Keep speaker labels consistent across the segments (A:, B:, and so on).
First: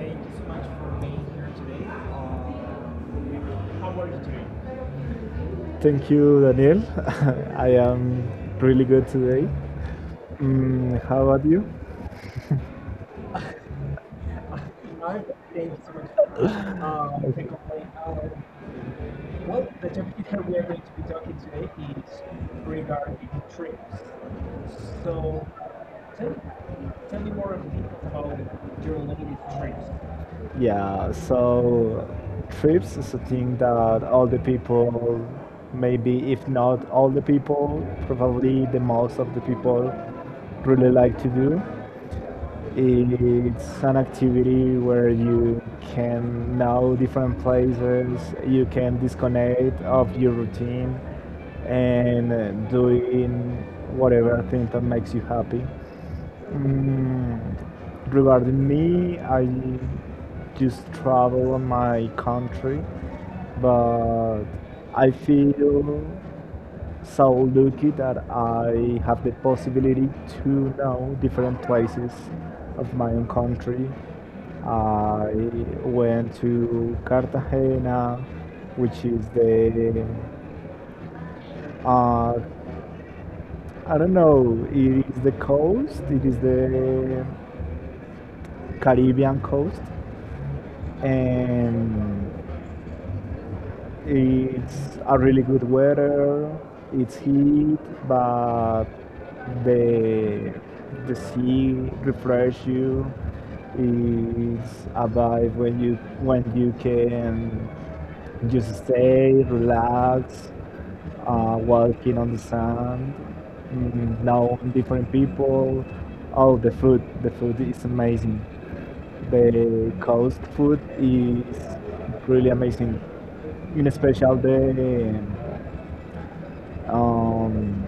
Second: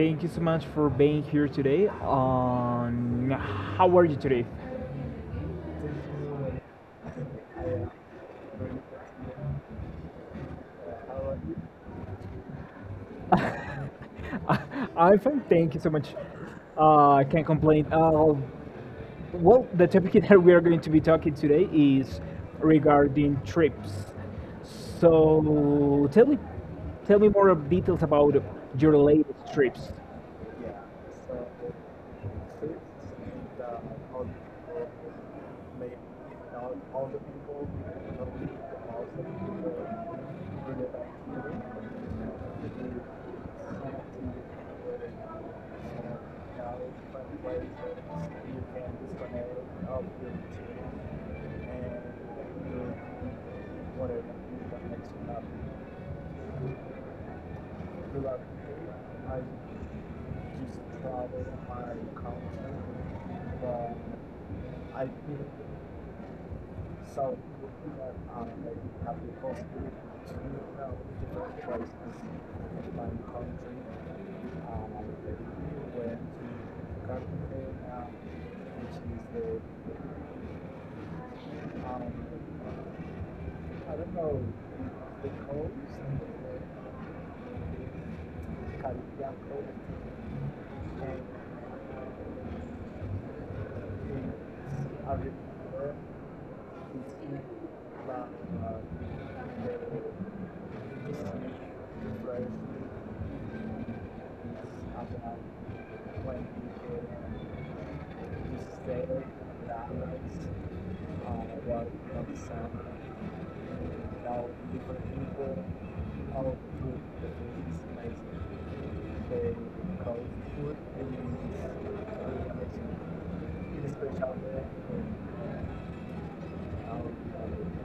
A: Thank you so much for being here today. How are you today?
B: Thank you, Daniel. I am really good today. Mm, how about you?
A: I'm fine. Thank you so much. I
B: Okay.
A: can't complain. Well, the topic that we are going to be talking today is regarding trips. So, tell me more of details about your latest trips.
B: Yeah, so trips is a thing that all the people, maybe if not all the people, probably the most of the people really like to do. It's an activity where you can know different places, you can disconnect of your routine and doing whatever thing that makes you happy. Mm, regarding me, I just travel on my country, but I feel so lucky that I have the possibility to know different places of my own country. I went to Cartagena, which is the uh, I don't know. It is the coast. It is the Caribbean coast, and it's a really good weather. It's heat, but the the sea refresh you. It's a vibe when you can just stay, relax, walking on the sand, mm, know different people. Oh, the food! The food is amazing. The coast food is really amazing in special the um,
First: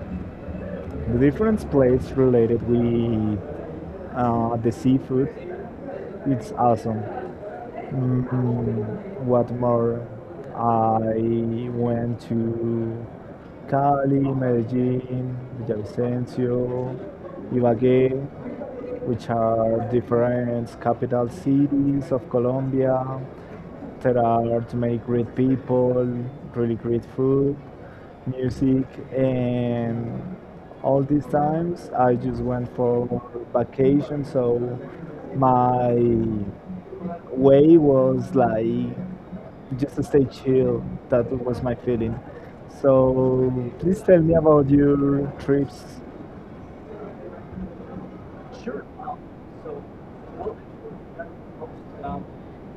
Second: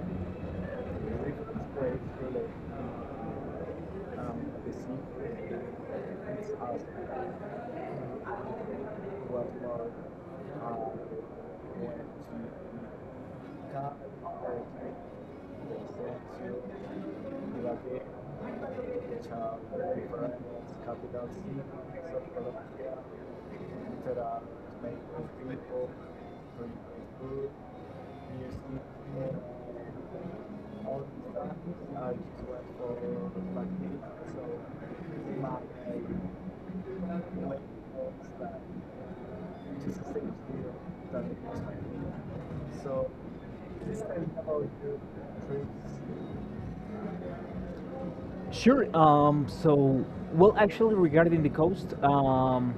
B: the different plates related with the seafood, it's awesome. Mm, what more? I went to Cali, Medellin, Villavicencio, Ibagué, which are different capital cities of Colombia that are to make great people, really great food, music, and all these times I just went for vacation. So my way was like just to stay chill. That was my feeling. So please tell me about your trips.
A: Sure. Well, actually, regarding the coast,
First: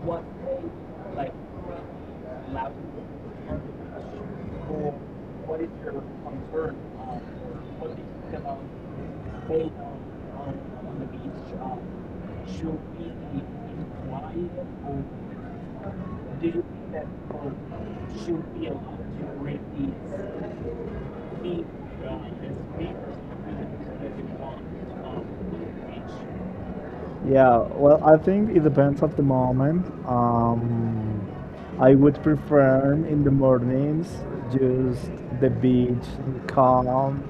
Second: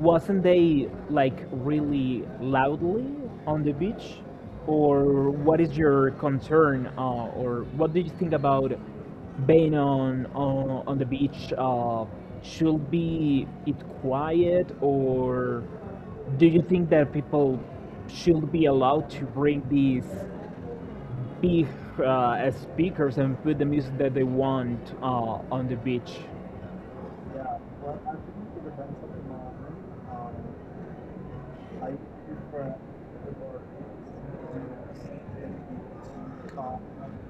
A: wasn't they like really loudly on the beach? Or what is your concern, or what do you think about being on the beach? Should be it quiet, or do you think that people should be allowed to bring these be as speakers and put the music that they want on the beach.
B: Yeah, well, I think it depends of the moment. I would prefer in the mornings just the beach, calm,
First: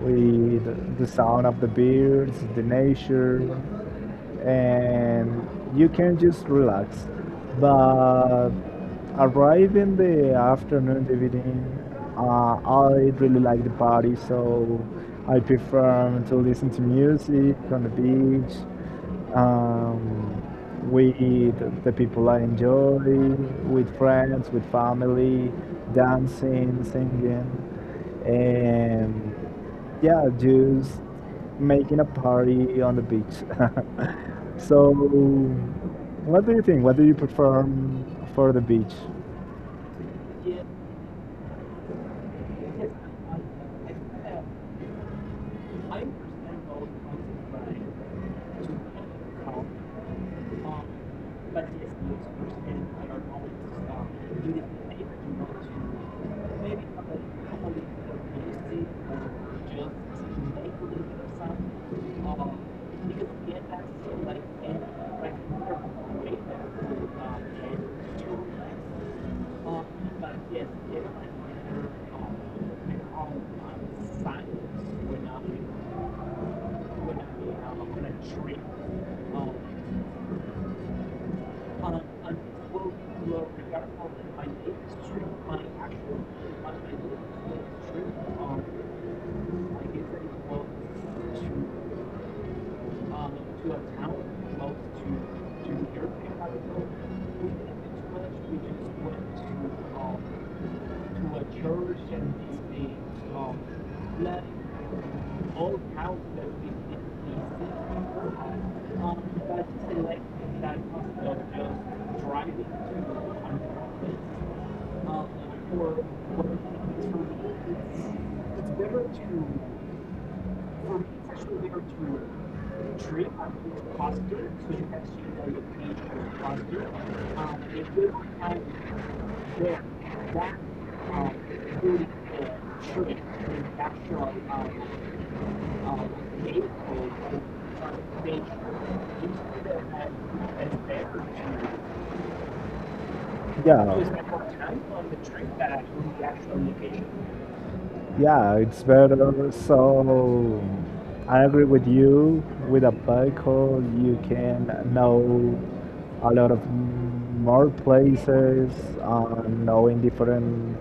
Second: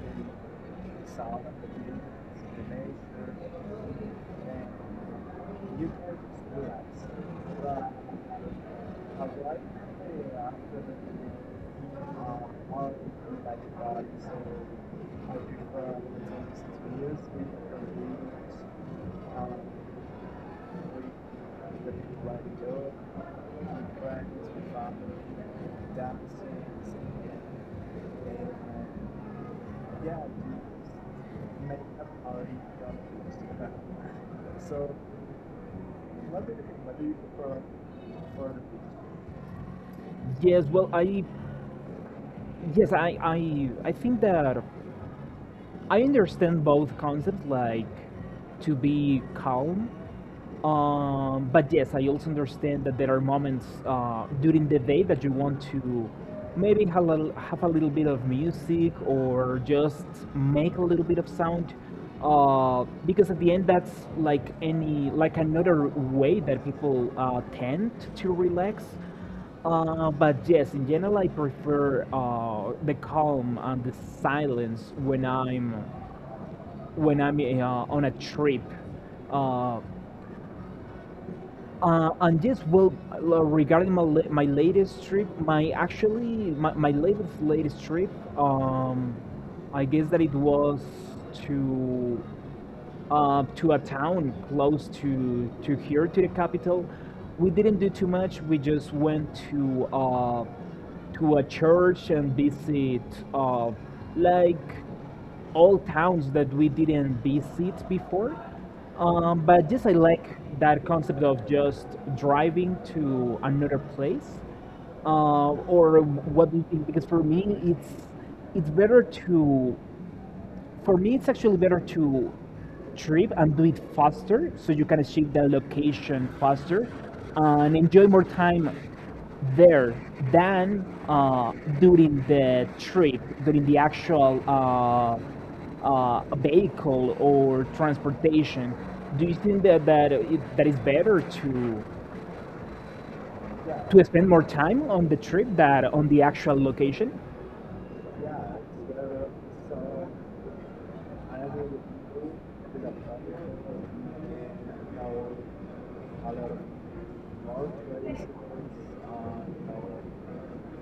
B: with the sound of the birds, the nature, and you can just relax. But arrive in the afternoon, the evening, I really like the party, so I prefer to listen to music on the beach, um, with the people I enjoy, with friends, with family, dancing, singing, and yeah, just making a party on the beach. So, what do you think? What do you prefer for the beach?
A: Yes, well, I think that I understand both concepts, like to be calm. But yes, I also understand that there are moments during the day that you want to maybe have a little bit of music or just make a little bit of sound. Because at the end, that's like any like another way that people tend to relax. But yes, in general, I prefer the calm and the silence when I'm on a trip. Uh, and yes, well, regarding my latest trip, my actually my latest latest trip, um, I guess that it was to to a town close to here to the capital. We didn't do too much. We just went to a church and visit uh, like all towns that we didn't visit before. But just I like that concept of just driving to another place, or what do you think? Because for me, it's better to, for me, it's actually better to trip and do it faster so you can achieve the location faster and enjoy more time there than during the trip, during the actual vehicle or transportation. Do you think that is better
B: Yeah,
A: to spend more time on the trip than on the actual location?
B: yeah, it's better. So, I agree with you. With a bicycle, you can know a lot of more places, knowing different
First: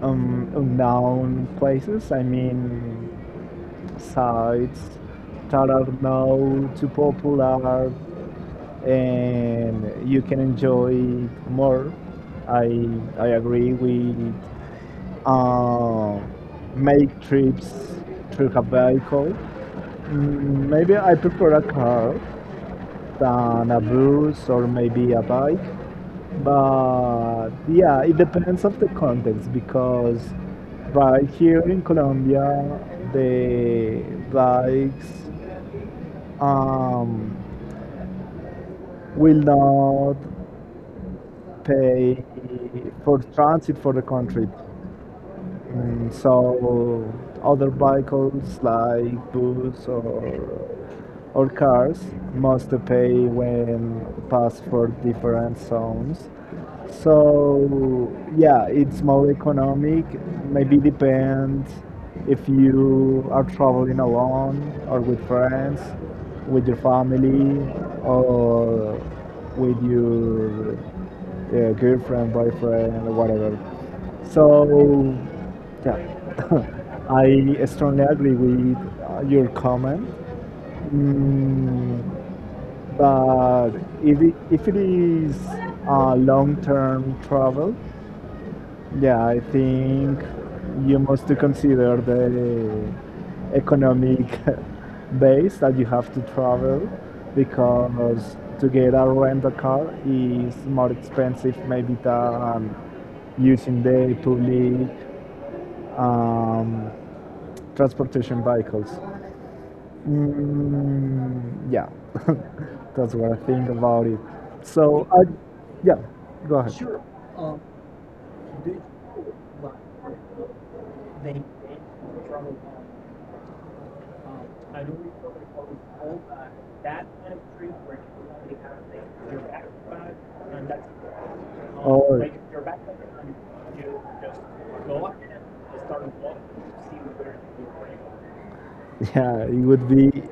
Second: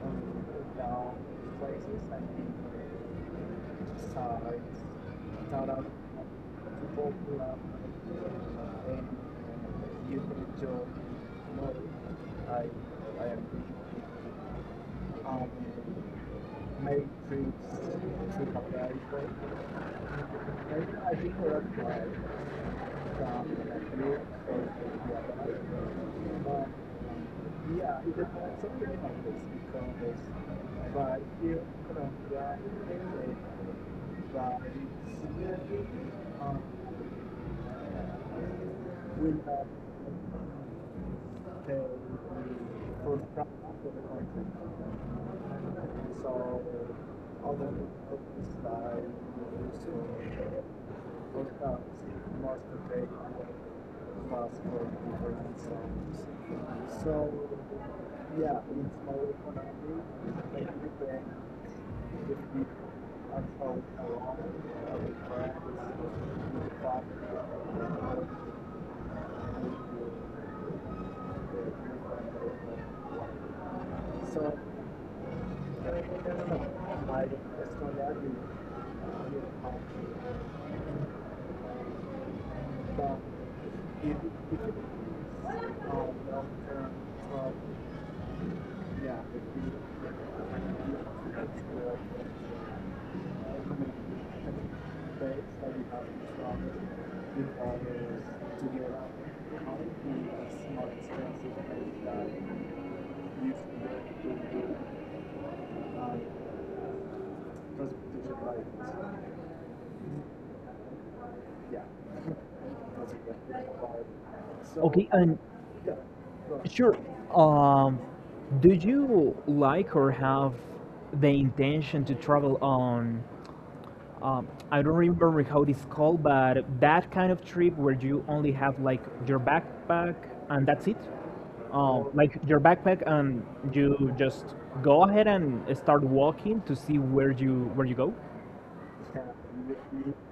B: unknown places. I mean, sites that are now too popular and you can enjoy it more. I I agree with uh, make trips through a vehicle. Mm, maybe I prefer a car than a bus or maybe a bike. But yeah, it depends of the context because right here in Colombia, the bikes um, will not pay for transit for the country. Mm, so other vehicles like bus or cars must pay when pass for different zones. So yeah, it's more economic. Maybe depends if you are traveling alone or with friends, with your family, or with your girlfriend, boyfriend, or whatever. So yeah, I strongly agree with your comment. Mm, but if it is long-term travel, yeah, I think you must to consider the economic base that you have to travel because to get a rental car is more expensive maybe than using the public um, transportation vehicles. Mm, yeah, that's what I think about it. So,
A: Okay,
B: I,
A: and
B: yeah, go ahead.
A: sure. Um, do you like or have the intention to travel on? I don't remember how it's called, but that kind of trip where you only have like your backpack and that's it. Like your backpack, and you just go ahead and start walking to see where you go.
B: You are. Yeah, it would be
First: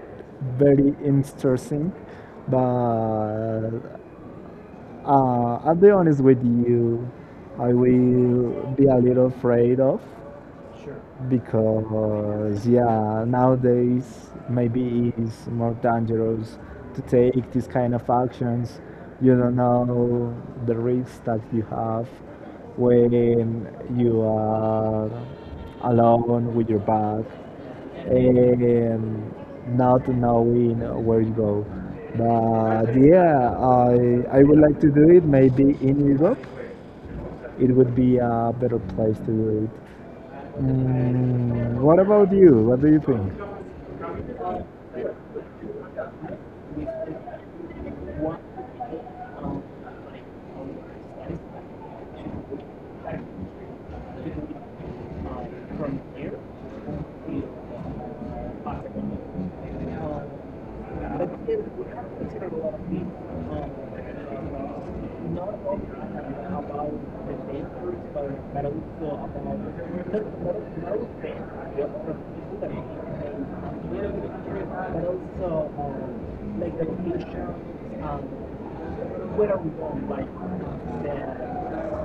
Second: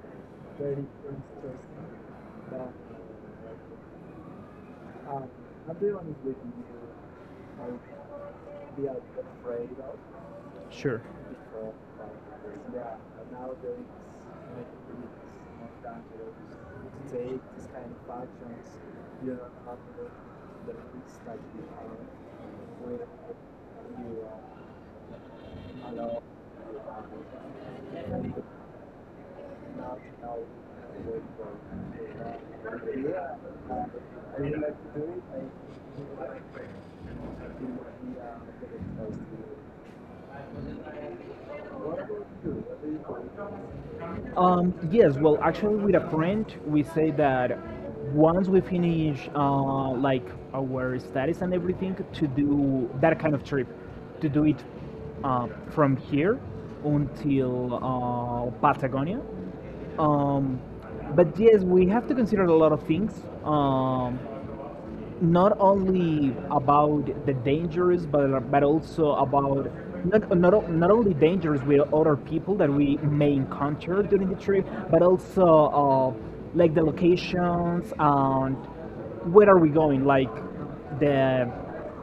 B: very interesting, but I'll be honest with you, I will be a little afraid of
A: Sure.
B: because yeah, nowadays maybe it's more dangerous to take these kind of actions. You don't know the risks that you have when you are alone with your bag and not knowing where you go. But yeah, I would like to do it maybe in Europe. It would be a better place to do it. Mm, what about you? What do you think?
A: Yes, well, actually, with a friend, we say that once we finish like our studies and everything, to do that kind of trip, to do it from here until Patagonia. Um, but yes, we have to consider a lot of things. Um, Not only about the dangers, but also about not only dangers with other people that we may encounter during the trip, but also like the locations and where are we going? Like the,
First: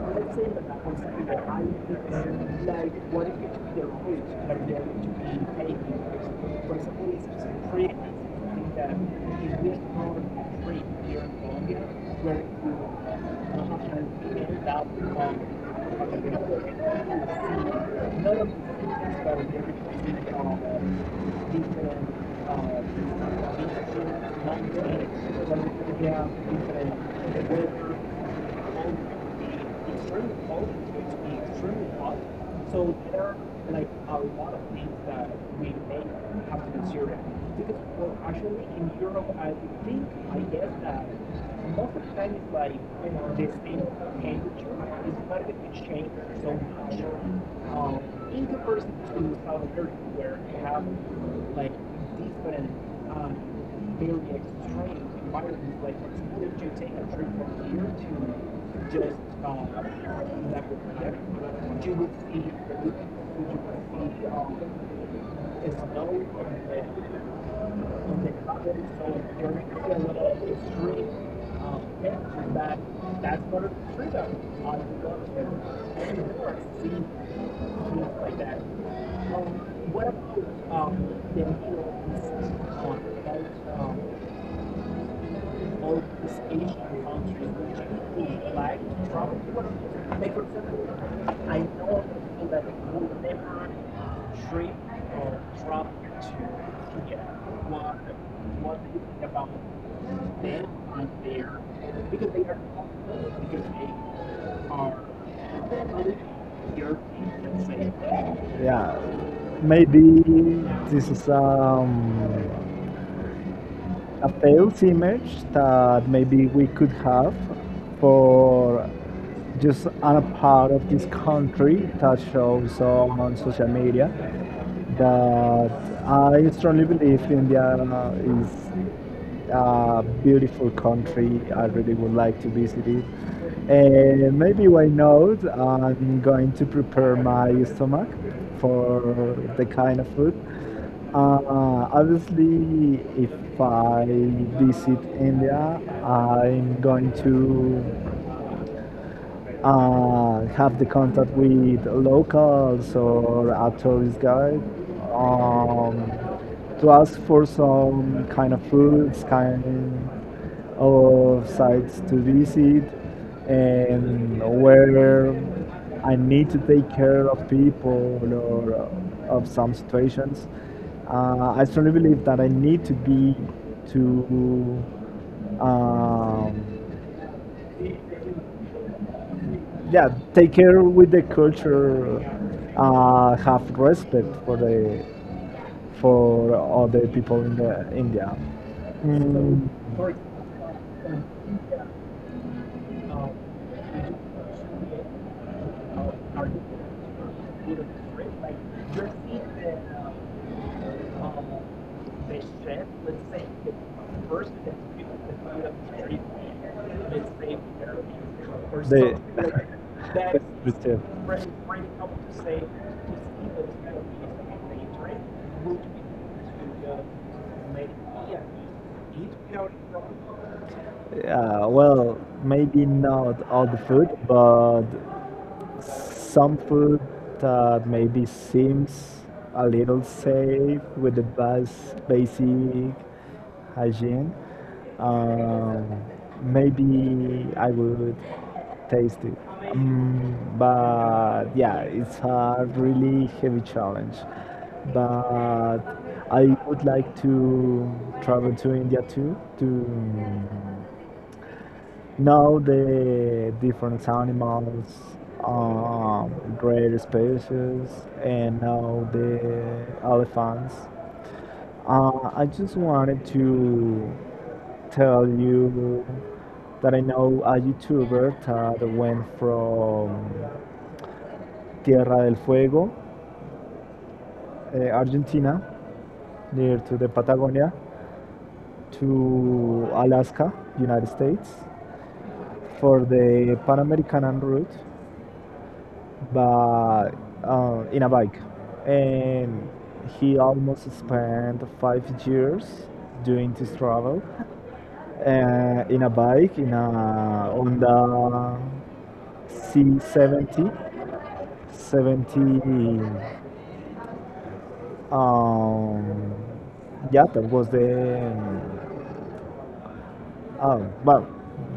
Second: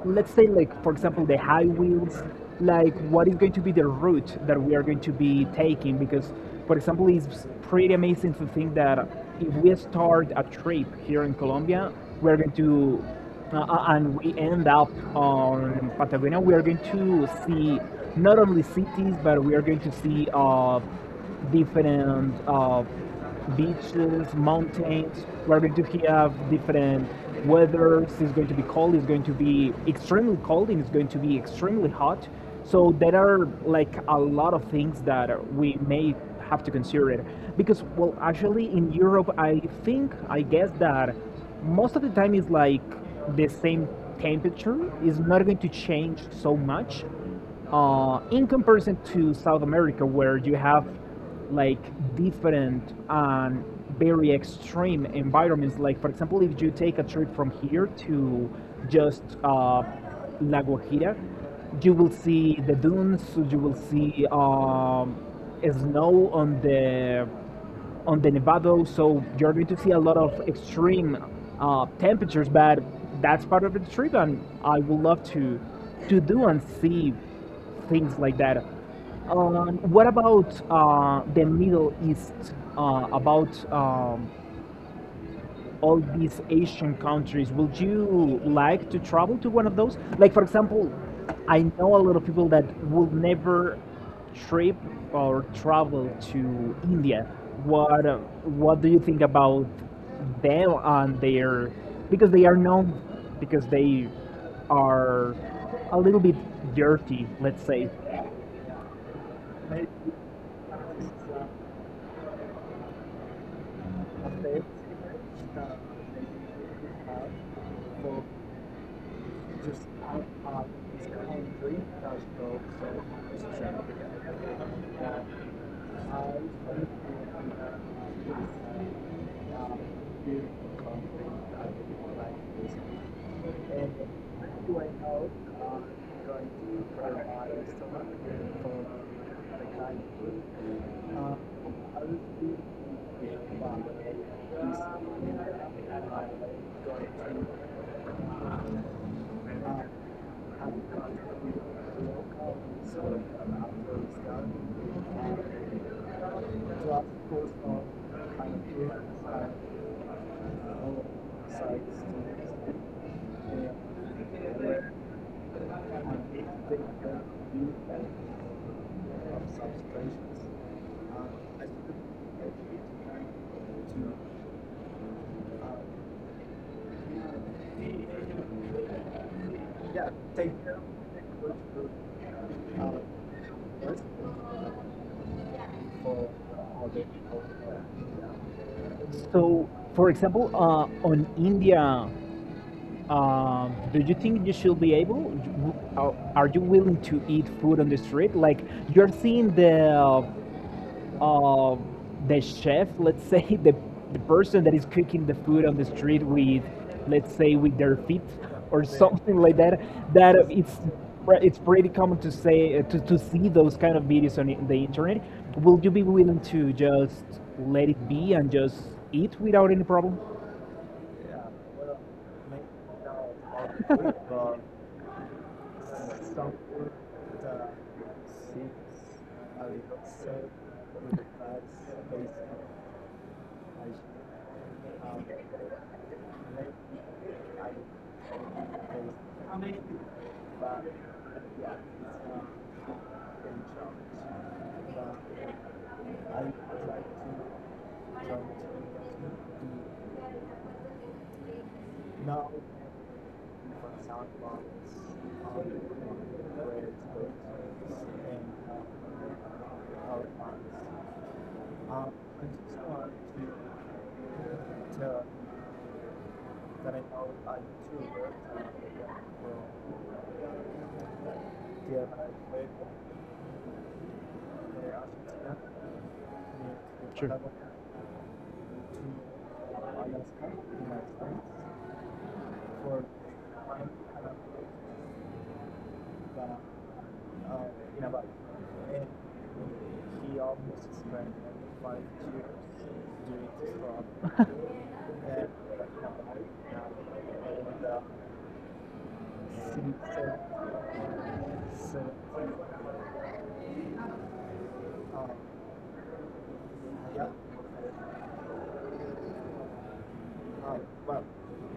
A: let's say like for example the high wheels. Like what is going to be the route that we are going to be taking? Because for example, it's pretty amazing to think that if we start a trip here in Colombia, we're going to and we end up on Patagonia, we are going to see not only cities, but we are going to see different beaches, mountains. We're going to have different weathers. It's going to be cold. It's going to be extremely cold, and it's going to be extremely hot. So there are like a lot of things that we may have to consider it because well actually in Europe I think I guess that most of the time it's like the same temperature. It's not going to change so much in comparison to South America where you have like different and very extreme environments. Like for example, if you take a trip from here to just La Guajira, you will see the dunes. You will see snow on the Nevado, so you're going to see a lot of extreme temperatures. But that's part of the trip, and I would love to do and see things like that. What about the Middle East? About all these Asian countries. Would you like to travel to one of those? Like, for example, I know a lot of people that will never trip or travel to India. What uh, What do you think about them and their? Because they are known because they are a little bit dirty, let's say.
B: Yeah, maybe this is a false image that maybe we could have for just a part of this country that shows on social media, that I strongly believe India is beautiful country. I really would like to visit it. And maybe why not? I'm going to prepare my stomach for the kind of food. Obviously, if I visit India, I'm going to have the contact with locals or a tourist guide, um, to ask for some kind of foods, kind of sites to visit, and where I need to take care of people or of some situations. I strongly believe that I need to be to um, yeah, take care with the culture, have respect for the for other people in the India. Mm,
A: So, for example, on India, do you think you should be able? are- you willing to eat food on the street? Like you're seeing uh, the chef, let's say, the person that is cooking the food on the street with, let's say, with their feet or
B: they-
A: something like that. That it's
B: with them.
A: it's pretty common to say to see those kind of videos on the internet.
B: Be.
A: Will you be willing to just let it be and just eat without any problem?
B: Yeah, well, maybe not all the food, but some food that maybe seems a little safe with the basic hygiene. Um, Maybe I would taste it. But yeah, it's a really heavy challenge. But I would like to travel to India too to know the different animals, um, rare species, and now the elephants. I just wanted to tell you that I know a YouTuber that went from Tierra del Fuego, Argentina, near to the
A: Sure.
B: Patagonia, to Alaska, United States, for the Pan American route, but in a bike. And he almost spent 5 years doing this travel
A: Job.
B: in a bike, in a Honda C70 70. Um, yeah, that was the. Oh, well,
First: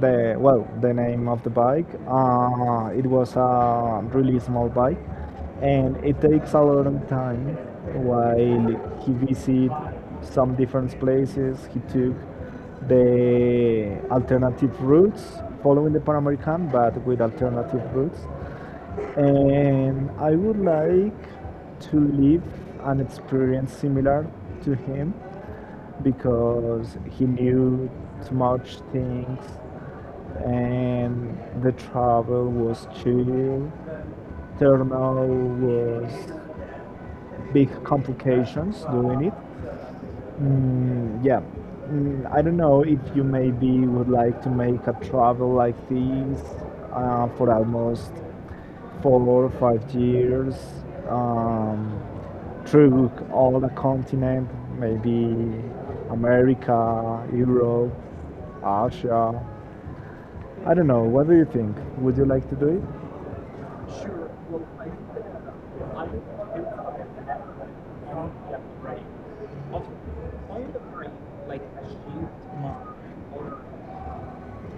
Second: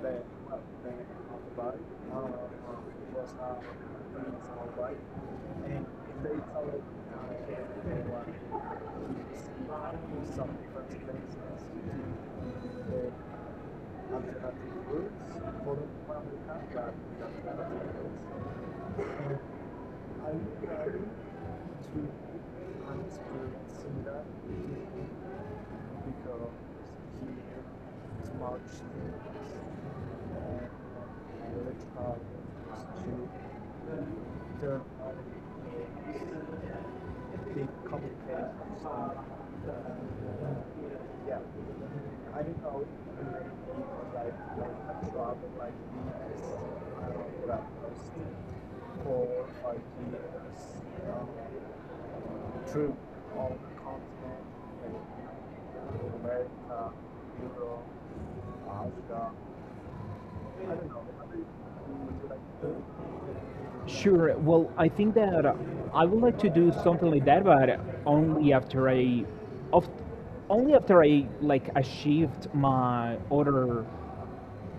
B: the well, the name of the bike. It was a really small bike, and it takes a long time. While he visited some different places, he took the alternative routes, following the Pan American, but with alternative routes. And I would like to live an experience similar to him because he knew too much things, and the travel was chill. There no was big complications doing it. Mm, yeah. Mm, I don't know if you maybe would like to make a travel like this for almost 4 or 5 years, um, through all the continent, maybe America, Europe, Asia. I don't know. What do you think? Would you like to do it?
A: Sure. Well, I think that I would like to do something like that, but only after I, of, only after I like achieved my other,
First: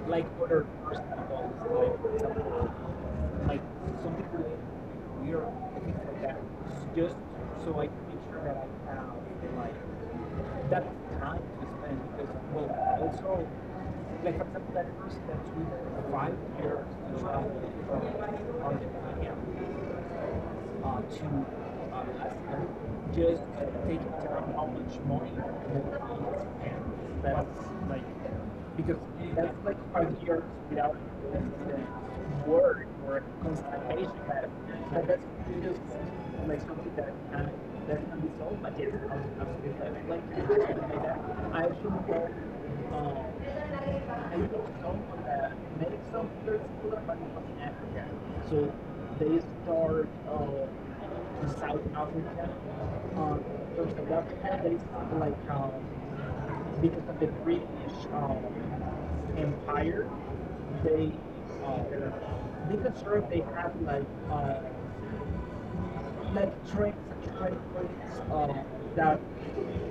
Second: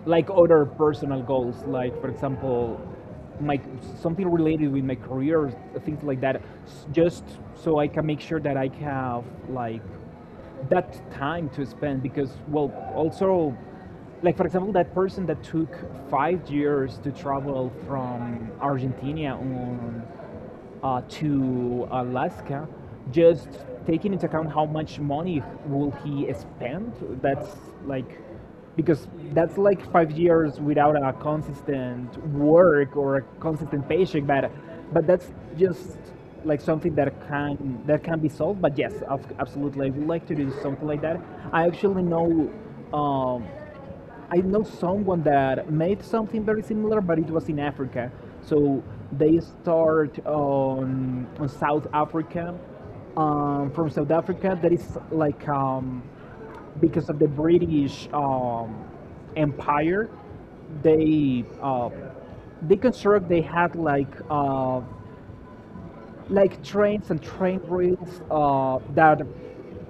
A: like other personal goals, like for example, my something related with my career, things like that, just so I can make sure that I have like that time to spend because well also like for example that person that took 5 years to travel from Argentina on to Alaska, just taking into account how much money will he spend, that's like because that's like 5 years without a consistent work or a consistent paycheck. But that's just like something that can be solved. But yes, absolutely, I would like to do something like that. I actually know. Um, I know someone that made something very similar, but it was in Africa. So they start on South Africa. From South Africa, that is like because of the British Empire, they uh, they construct they had like trains and train rails that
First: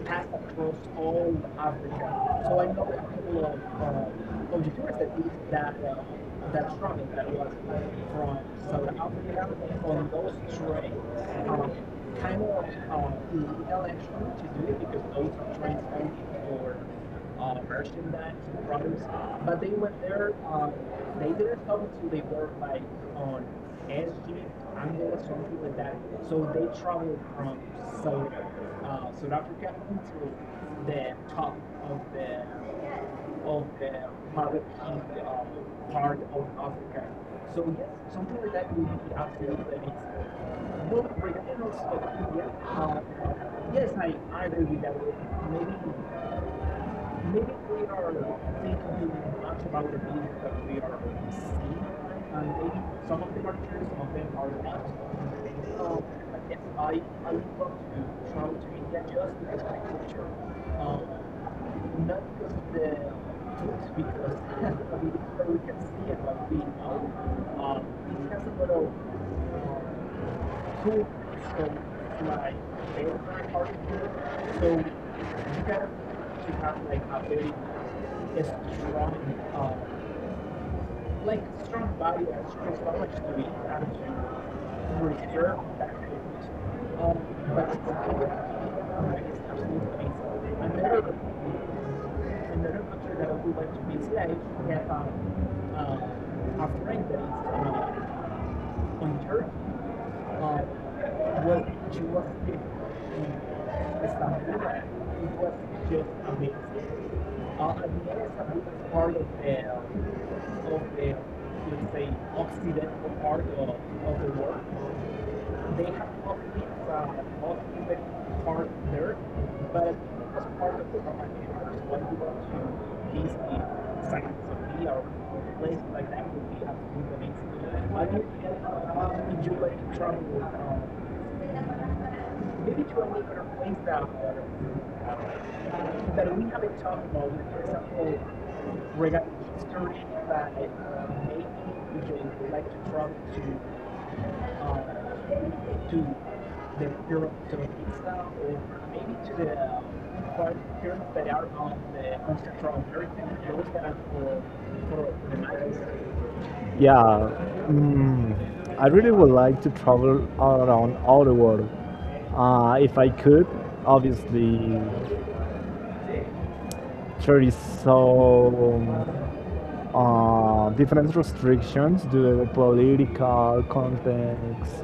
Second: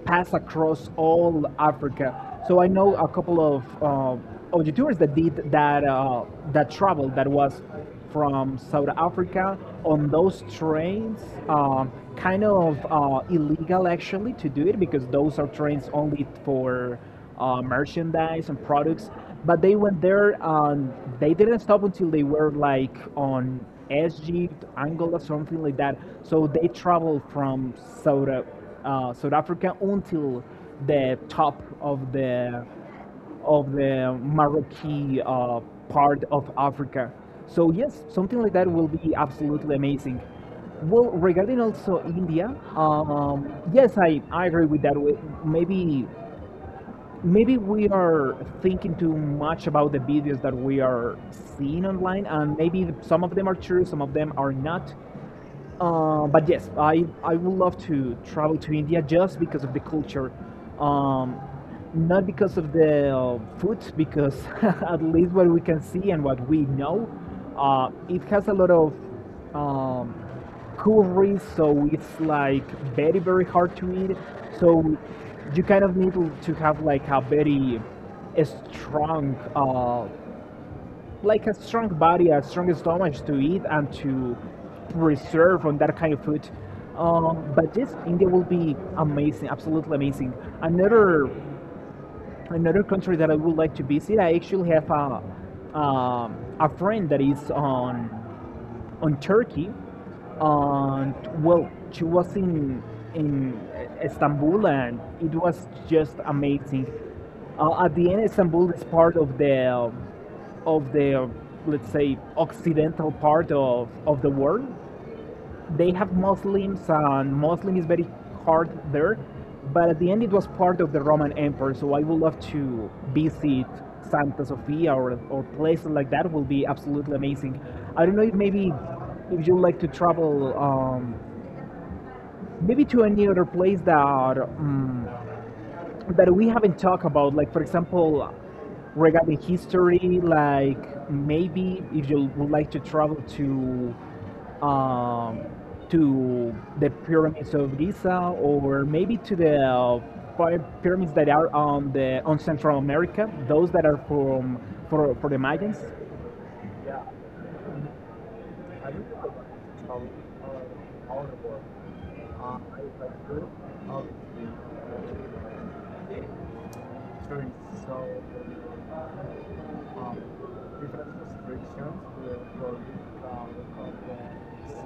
A: pass across all Africa. So I know a couple of YouTubers that did that that travel that was from South Africa on those trains. Kind of illegal actually to do it because those are trains only for merchandise and products. But they went there and they didn't stop until they were like on Egypt, Angola, something like that. So they traveled from South Africa until the top of the Marroquí part of Africa. So yes, something like that will be absolutely amazing. Well, regarding also India, yes, I agree with that. We- Maybe maybe we are thinking too much about the videos that we are seeing online and maybe some of them are true, some of them are not, but yes, I would love to travel to India just because of the culture. Um, Not because of the food, because at least what we can see and what we know, it has a lot of um, curry, so it's like very, very hard to eat. So you kind of need to have like a very strong like a strong body, a strong stomach to eat and to preserve on that kind of food. But this India will be amazing, absolutely amazing. Another another country that I would like to visit. I actually have a friend that is on Turkey. And well, she was in Istanbul, and it was just amazing. At the end, Istanbul is part of the of the uh, let's say occidental part of the world, they have Muslims, and Muslim is very hard there. But at the end, it was part of the Roman Empire, so I would love to visit Santa Sofia, or places like that. Will be absolutely amazing. I don't know if maybe if you like to travel, maybe to any other place that that we haven't talked about. Like for example, regarding history, like maybe if you would like to travel to um, to the pyramids of Giza or maybe to the pyramids that are on the on Central America, those that are from for the Mayans.
B: Yeah, mm, I really would like to travel all around all the world. If I could, obviously, there is so different restrictions due to the political context,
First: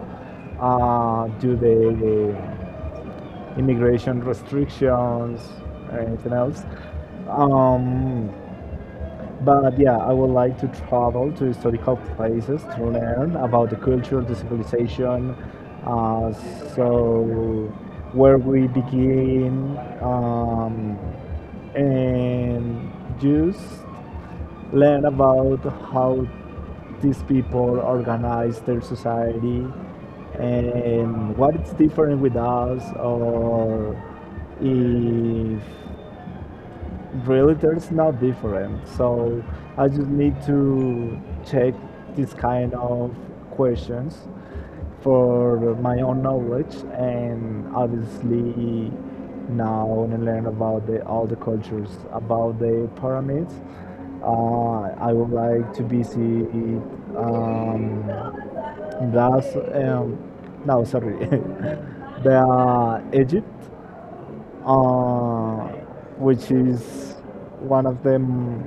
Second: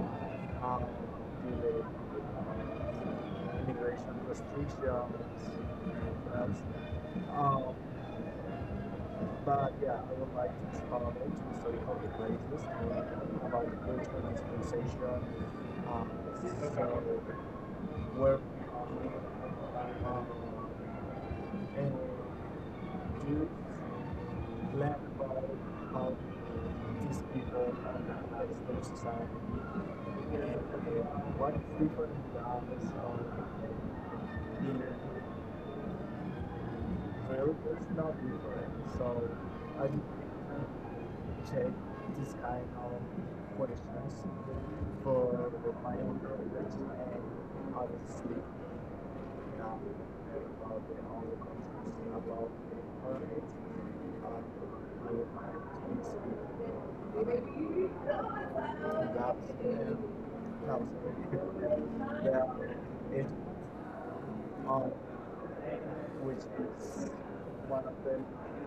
B: due to the immigration restrictions, anything else. Um, but yeah, I would like to travel to historical places to learn about the culture, the civilization, uh, so where we begin, and just learn about how these people organize their society and what is different with us, or if really there's not different. So I just need to check this kind of questions for my own knowledge, and obviously now and learn about all the cultures about the pyramids. I would like to visit um, that's no, sorry, the Egypt, uh, which is one of the m-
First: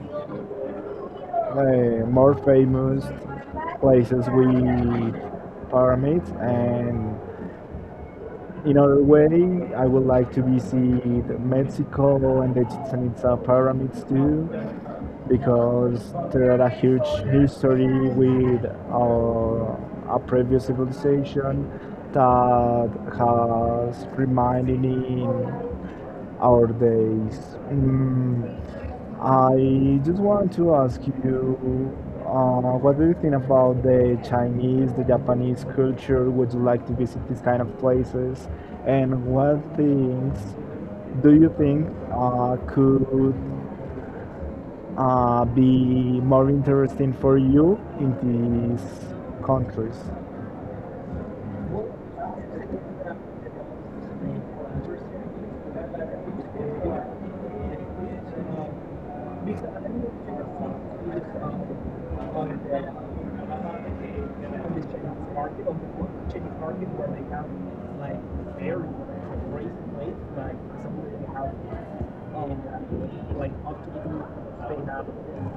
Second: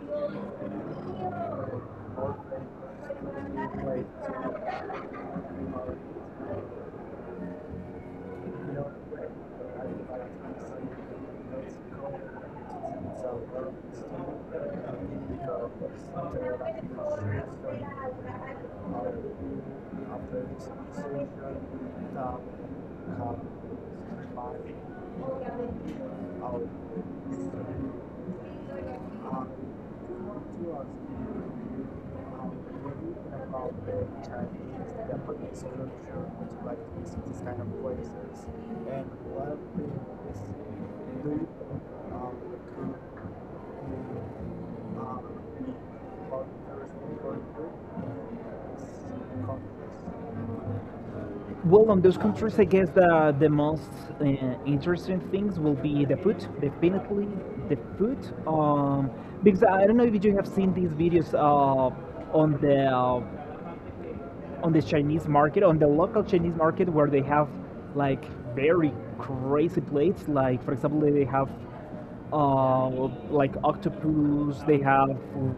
B: uh, more famous places with pyramids. And in other way, I would like to visit Mexico and the Chichen Itza pyramids too, because there are a huge history with our previous civilization that has reminded me our days. Mm, I just want to ask you, what do you think about the Chinese, the Japanese culture? Would you like to visit these kind of places? And what things do you think could be more interesting for you in these countries?
A: Well, on those countries, I guess the most uh, interesting things will be the food, definitely the food. Um, because I don't know if you have seen these videos on the uh, on the Chinese market, on the local Chinese market, where they have like very crazy plates. Like for example, they have like octopus, they have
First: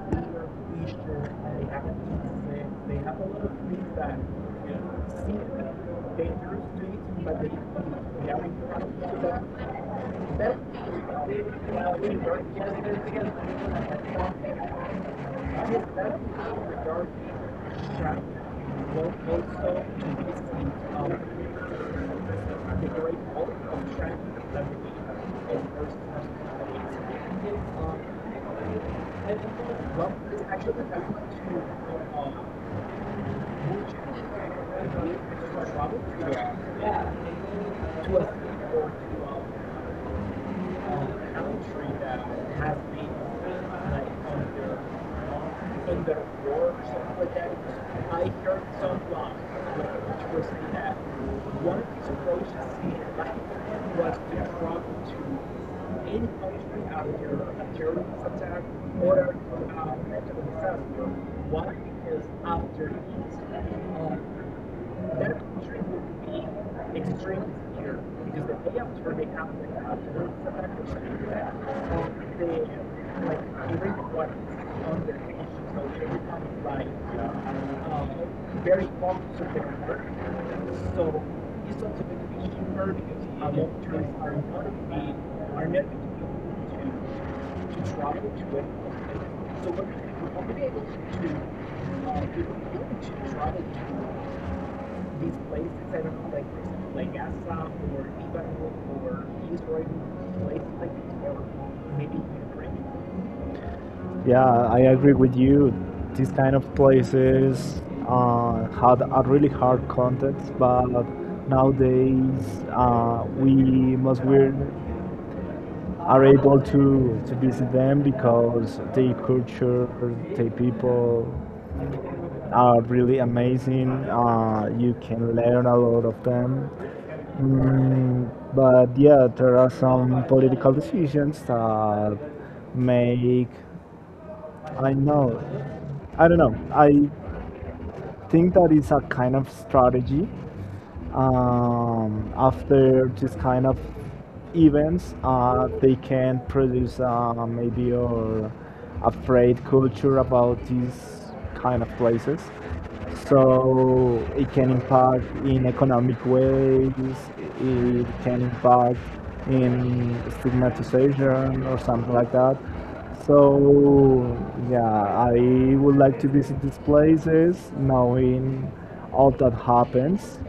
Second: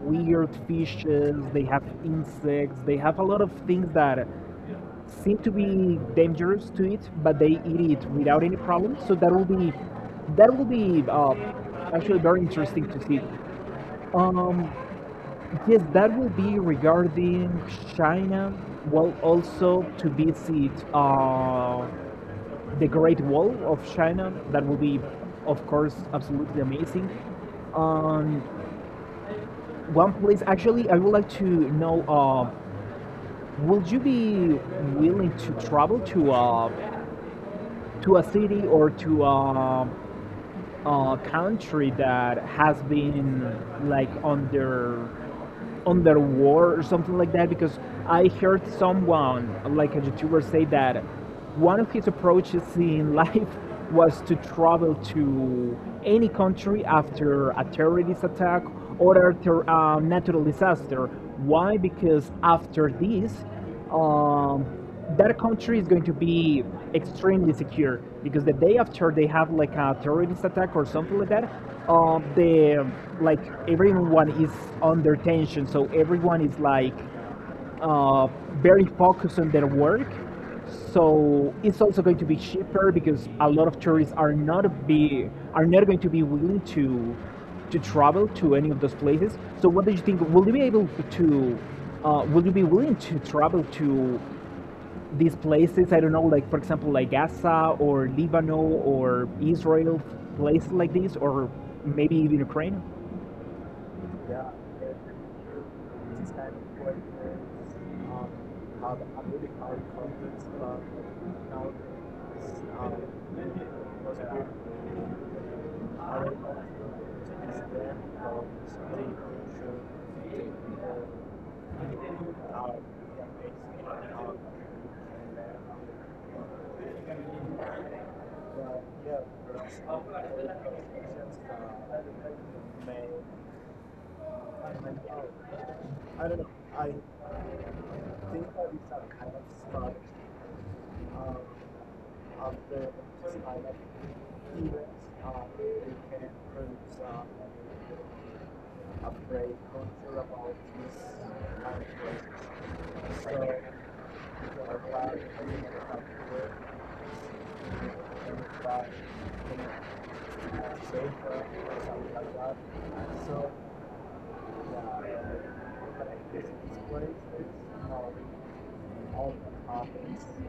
A: weird fishes, they have insects, they have a lot of things that seem to be dangerous to it, but they eat it without any problem. So that will be actually very interesting to see. Um, yes, that will be regarding China. Well, also to visit the Great Wall of China. That will be, of course, absolutely amazing. Um, One place, actually, I would like to know. Will you be willing to travel to a city or to a country that has been like under war or something like that, because I heard someone, like a YouTuber, say that one of his approaches in life was to travel to any country after a terrorist attack or after a natural disaster. Why? Because after this, um, that country is going to be extremely secure, because the day after they have like a terrorist attack or something like that, the like everyone is under tension, so everyone is like, uh, very focused on their work. So it's also going to be cheaper, because a lot of tourists are not going to be willing to travel to any of those places. So what do you think? Will you be able to? Will you be willing to travel to these places? I don't know, like for example, like Gaza or Lebanon or Israel, places like this, or maybe even Ukraine.
B: Yeah, I agree with you. These kind of places had a really hard context, but nowadays we are able to visit them because their culture, their people are really amazing. You can learn a lot of them. Mm, but yeah, there are some political decisions that make. I know. I don't know. I think that is a kind of strategy, after this kind of events they can produce maybe or a trade culture about these kind of places, so it can impact in economic ways, it can impact in stigmatization or something like that. So yeah, I would like to visit these places knowing all that happens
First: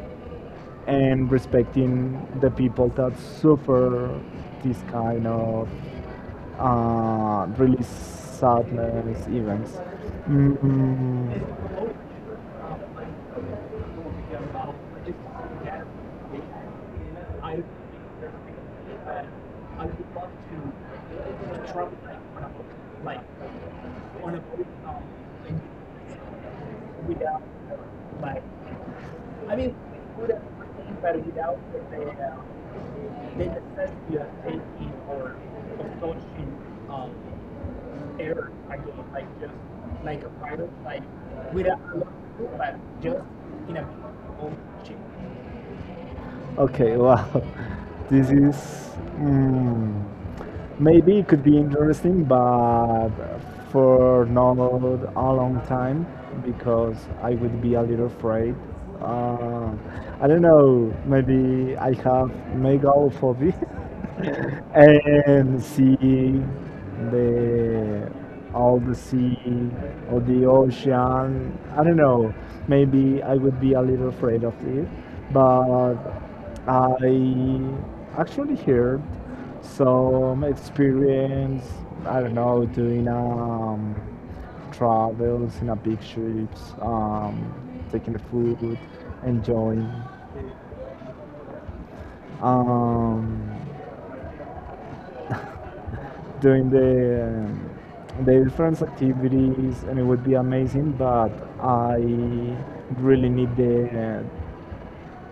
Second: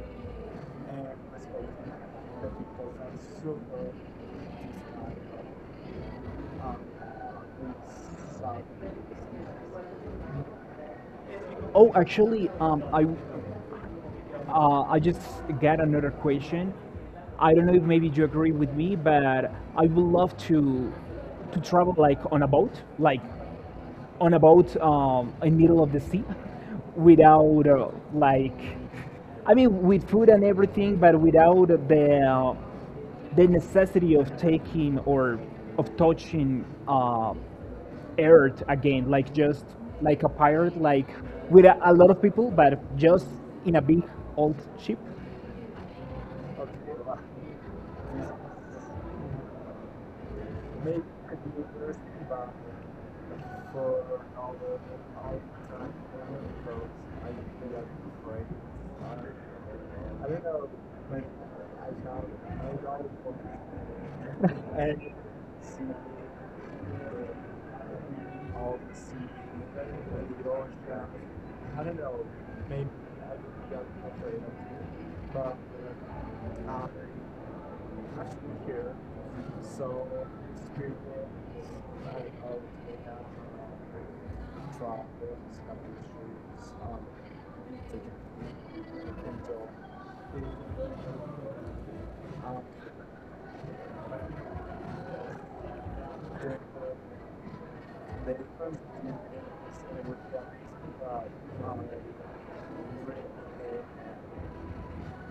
B: and respecting the people that suffer this kind of really sadness events. Mm,
A: Oh, actually, I just got another question. I don't know if maybe you agree with me, but I would love to travel like on a boat, like on a boat, in middle of the sea, without like, I mean, with food and everything, but without the necessity of taking or of touching earth again, like just like a pirate, like with a lot of people, but just in a big old ship.
B: okay, wow, this is. Mm, maybe it could be interesting, but for not a long time because I would be a little afraid. Uh, I don't know. Maybe I have megaphobia.
A: And
B: And see the all the sea or the ocean. I don't know. Maybe I would be a little afraid of it, but I actually heard some experience. I don't know, doing travels in a big ships, taking the food, enjoying. Um, Doing the different activities, and it would be amazing, but I really need the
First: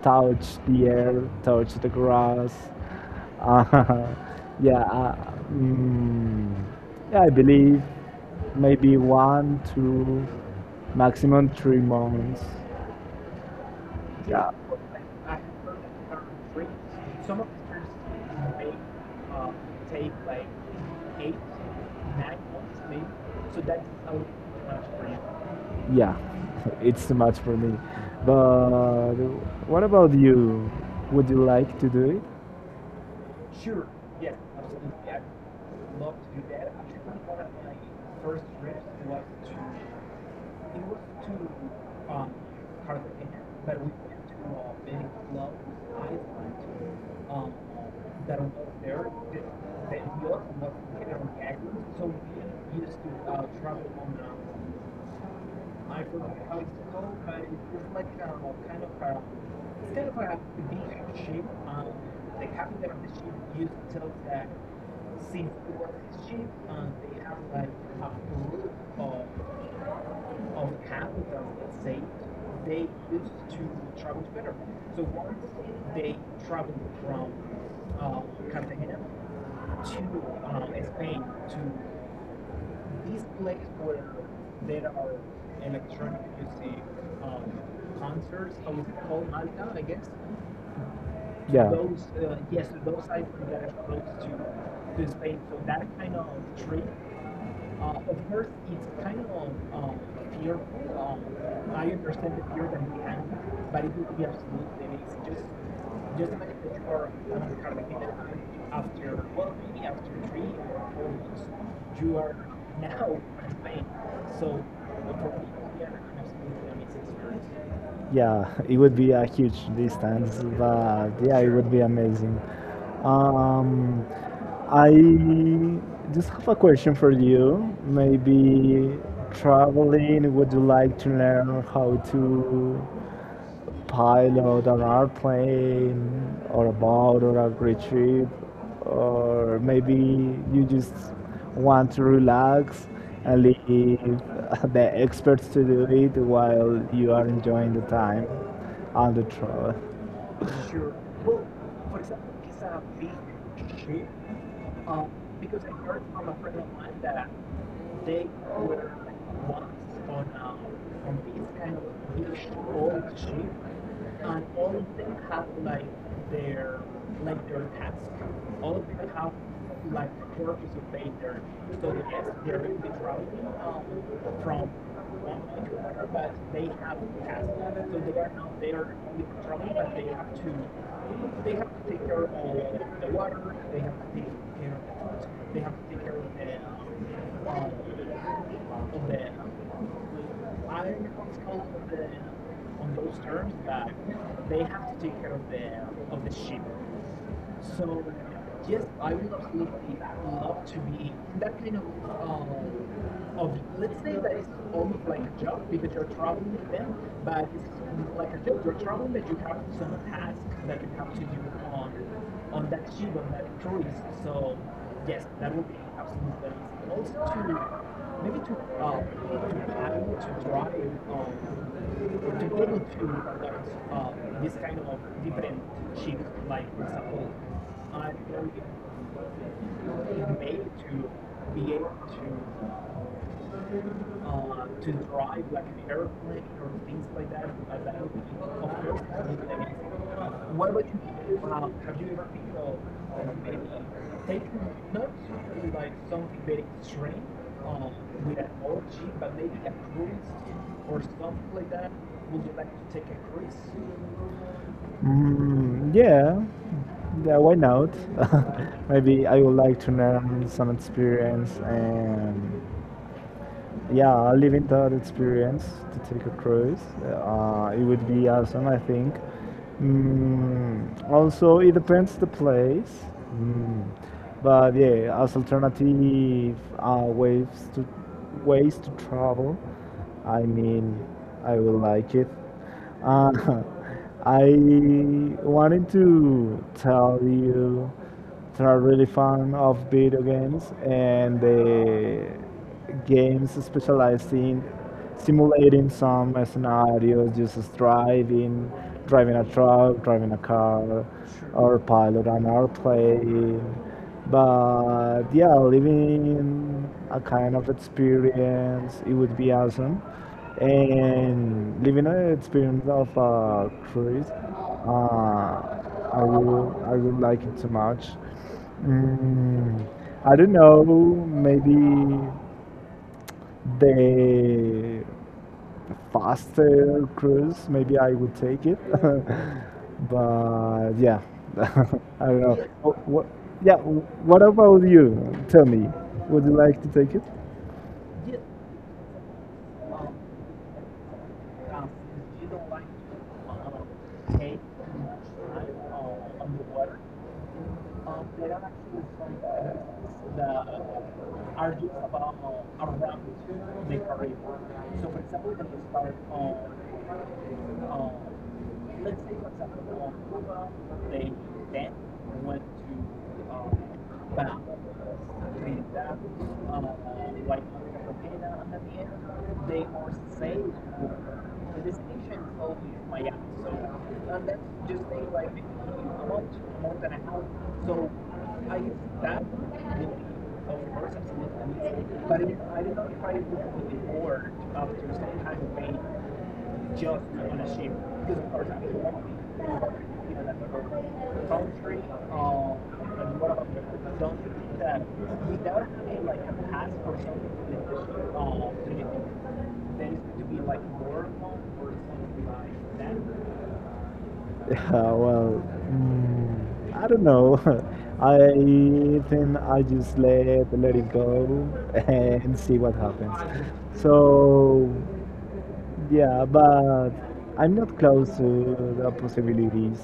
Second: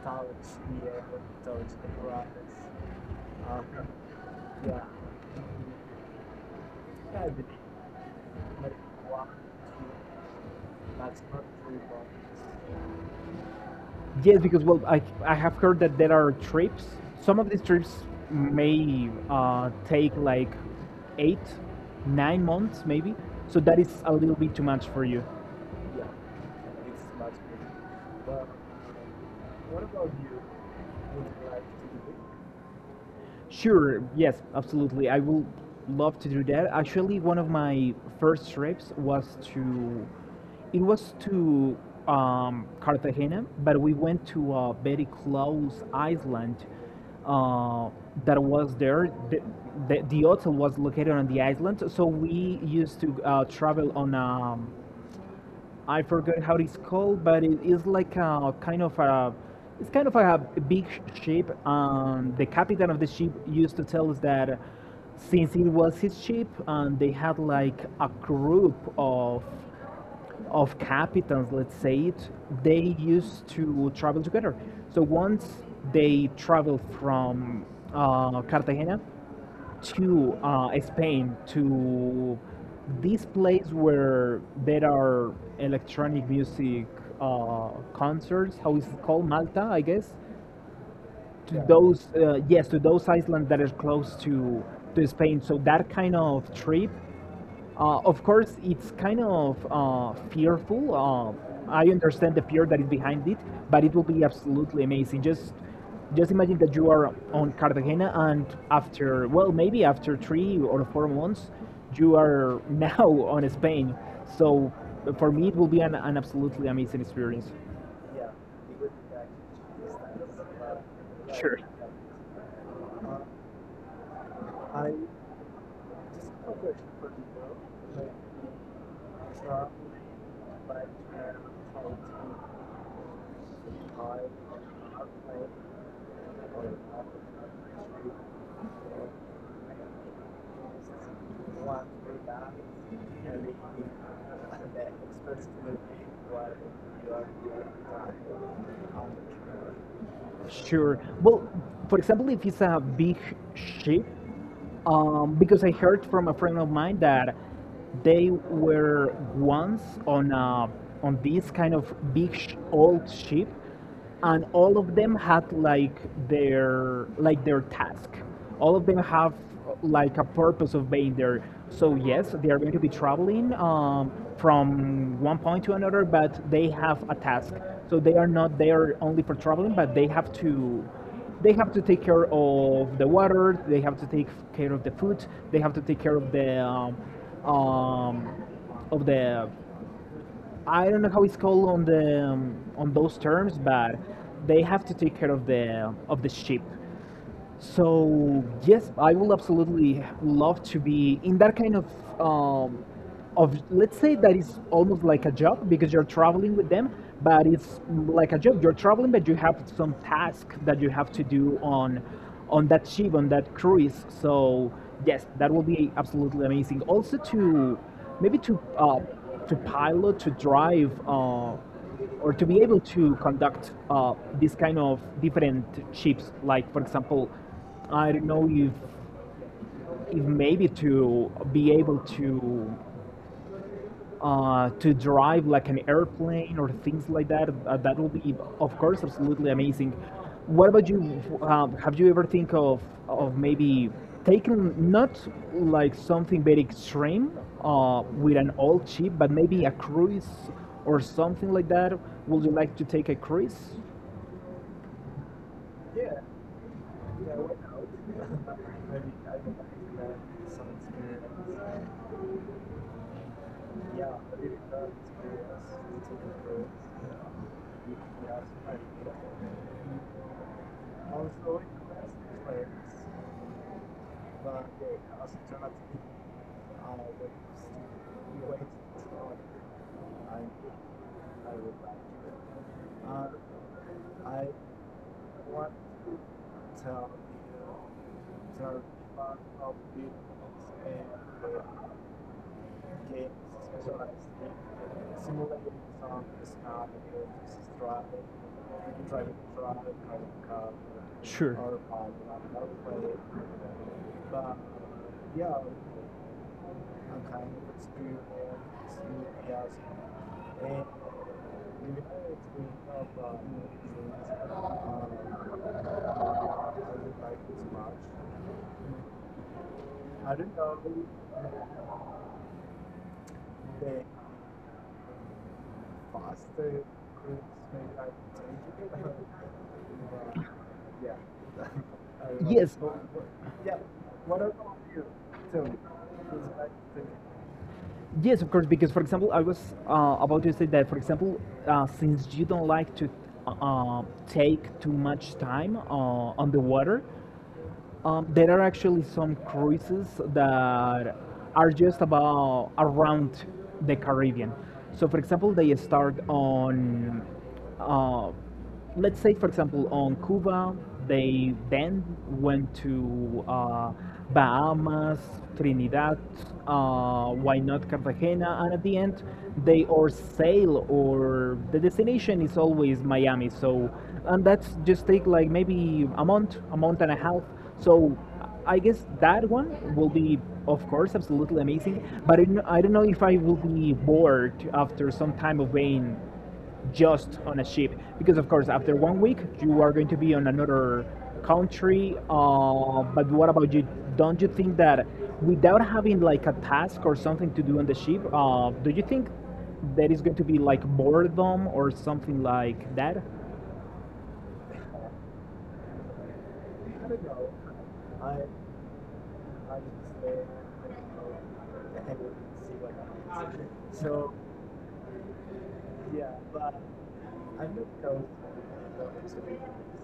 B: touch the air, touch the grass, uh, yeah, mm, yeah, I believe maybe 1, 2 maximum 3 months.
A: yes,
B: Yeah,
A: because, well, I have heard that there are trips, some of these trips may take like 8-9 months maybe, so that is a little bit too much for you.
B: yeah, it's too much for me. But what about you? Would you like to do
A: Sure, yes, absolutely. I will love to do that. Actually, one of my first trips it was to Cartagena, but we went to a very close island uh, that was there. The hotel was located on the island, so we used to travel on, I forgot how it's called, but it is like a kind of a it's kind of a big ship. The captain of the ship used to tell us that, since it was his ship, they had like a group of captains, let's say it. They used to travel together. So once they traveled from Cartagena to Spain, to this place where there are electronic music uh, concerts. How is it called? Malta, I guess. To
B: it?
A: Yeah, to those islands that are
B: Yeah.
A: close to Spain. So that kind of trip, of course, it's kind of fearful. I understand the fear that is behind it, but it will be absolutely amazing. Just imagine that you are on Cartagena, and after, well, maybe after 3 or 4 months, you are now on Spain. So, for me, it will be an absolutely amazing experience.
B: Yeah, it would be a huge distance, but yeah, it. Sure.
A: Sure.
B: Would be amazing. Um, I just have a question for you. Maybe traveling, would you like to learn how to pilot an airplane or a boat or a great trip, or maybe you just want to relax and leave the experts to do it while you are enjoying the time on the trail.
A: Sure. Well, for example, if it's a big ship, because I heard from a friend of mine that they were once on on this kind of big old ship, and all of them had like their task. All of them have like a purpose of being there. So yes, they are going to be traveling, from one point to another, but they have a task. So they are not there only for traveling, but they have to take care of the water, they have to take care of the food, they have to take care of the um, um, of the, I don't know how it's called on the on those terms, but they have to take care of the ship. So yes, I will absolutely love to be in that kind of um, of let's say that is almost like a job, because you're traveling with them, but it's like a job. You're traveling, but you have some task that you have to do on that ship, on that cruise. So yes, that will be absolutely amazing. Also to, maybe to pilot, to drive. Or to be able to conduct this kind of different chips, like for example, I don't know if maybe to be able to drive like an airplane or things like that. That will be, of course, absolutely amazing. What about you? Have you ever think of maybe taking not like something very extreme, with an old ship, but maybe a cruise or something like that? Would you like to take a cruise?
B: Mm, yeah, yeah, why not? Maybe I would like to learn some experience and yeah, I live in that experience to take a cruise. It would be awesome, I think. Mm, also, it depends the place. Mm, but yeah, as alternative to ways to travel, I mean, I will like it. Uh, I wanted to tell you that I'm really fond of video games and the games specialized in simulating some scenarios, just as driving, driving a truck, driving a car, sure, or
A: Sure.
B: pilot an airplane. But yeah, living a kind of experience, it would be awesome. And living an experience of a cruise, uh, I would like it so much. Mm, I don't know, maybe the faster cruise, maybe I would take it. But yeah, I don't know.
A: Yes.
B: What, yeah, what about you? Tell me, would you like to take it?
A: Yes, of course, because for example, I was about to say that, for example, since you don't like to take too much time on the water. There are actually some cruises that are just about around the Caribbean. So, for example, they start uh, let's say, for example, on Cuba. They then went to Bahamas, Trinidad, why not Cartagena, and at the end, they or sail or the destination is always Miami. So, and that's just take like maybe a month and a half, so I guess that one will be, of course, absolutely amazing. But I don't know if I will be bored after some time of being just on a ship, because of course after one week you are going to be on another country. But what about you, don't you think that without having like a task or something to do on the ship, do you think there is going to be like boredom or something like that?
B: Yeah, well, mm, I don't know. I think I just let it go and see what happens. So. Yeah, but I'm not close to the possibilities.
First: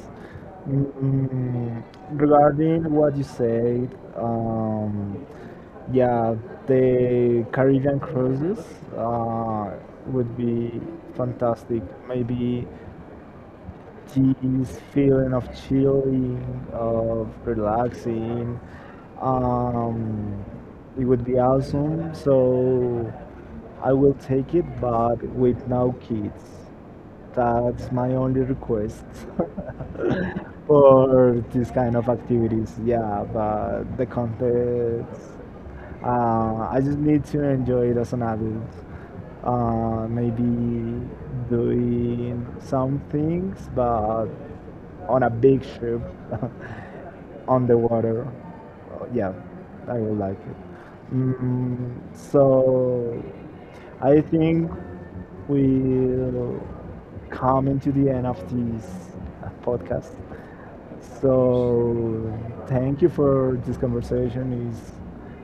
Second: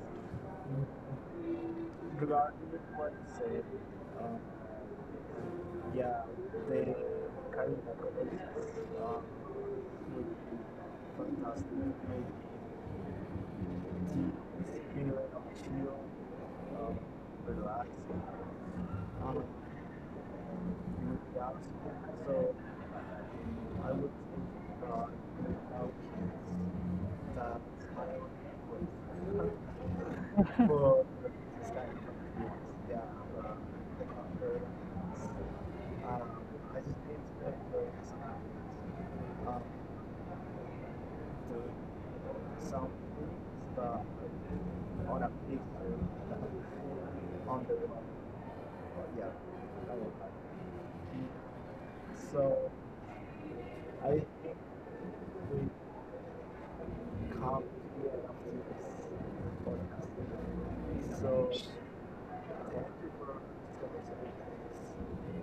B: Mm, regarding what you said, um, yeah, the Caribbean cruises uh, would be fantastic. Maybe this feeling of chilling, of relaxing, um, it would be awesome. So I will take it, but with no kids. That's my only request for this kind of activities. Yeah, but the context, I just need to enjoy it as an adult. Maybe doing some things, but on a big ship on the water. Yeah, I would like it. Mm, so I think we'll come into the end of this podcast. So thank you for this conversation.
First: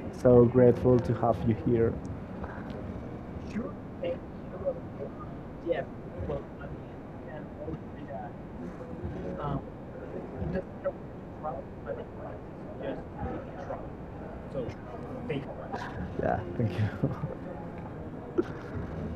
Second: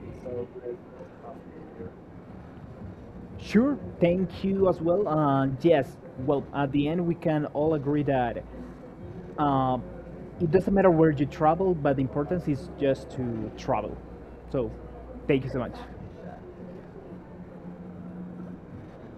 B: It's so grateful to have you here.
A: Sure, thank you as well. Yes, well, at the end, we can all agree that, uh, it doesn't matter where you travel, but the importance is just to travel. So, thank you so much.
B: Yeah, thank you.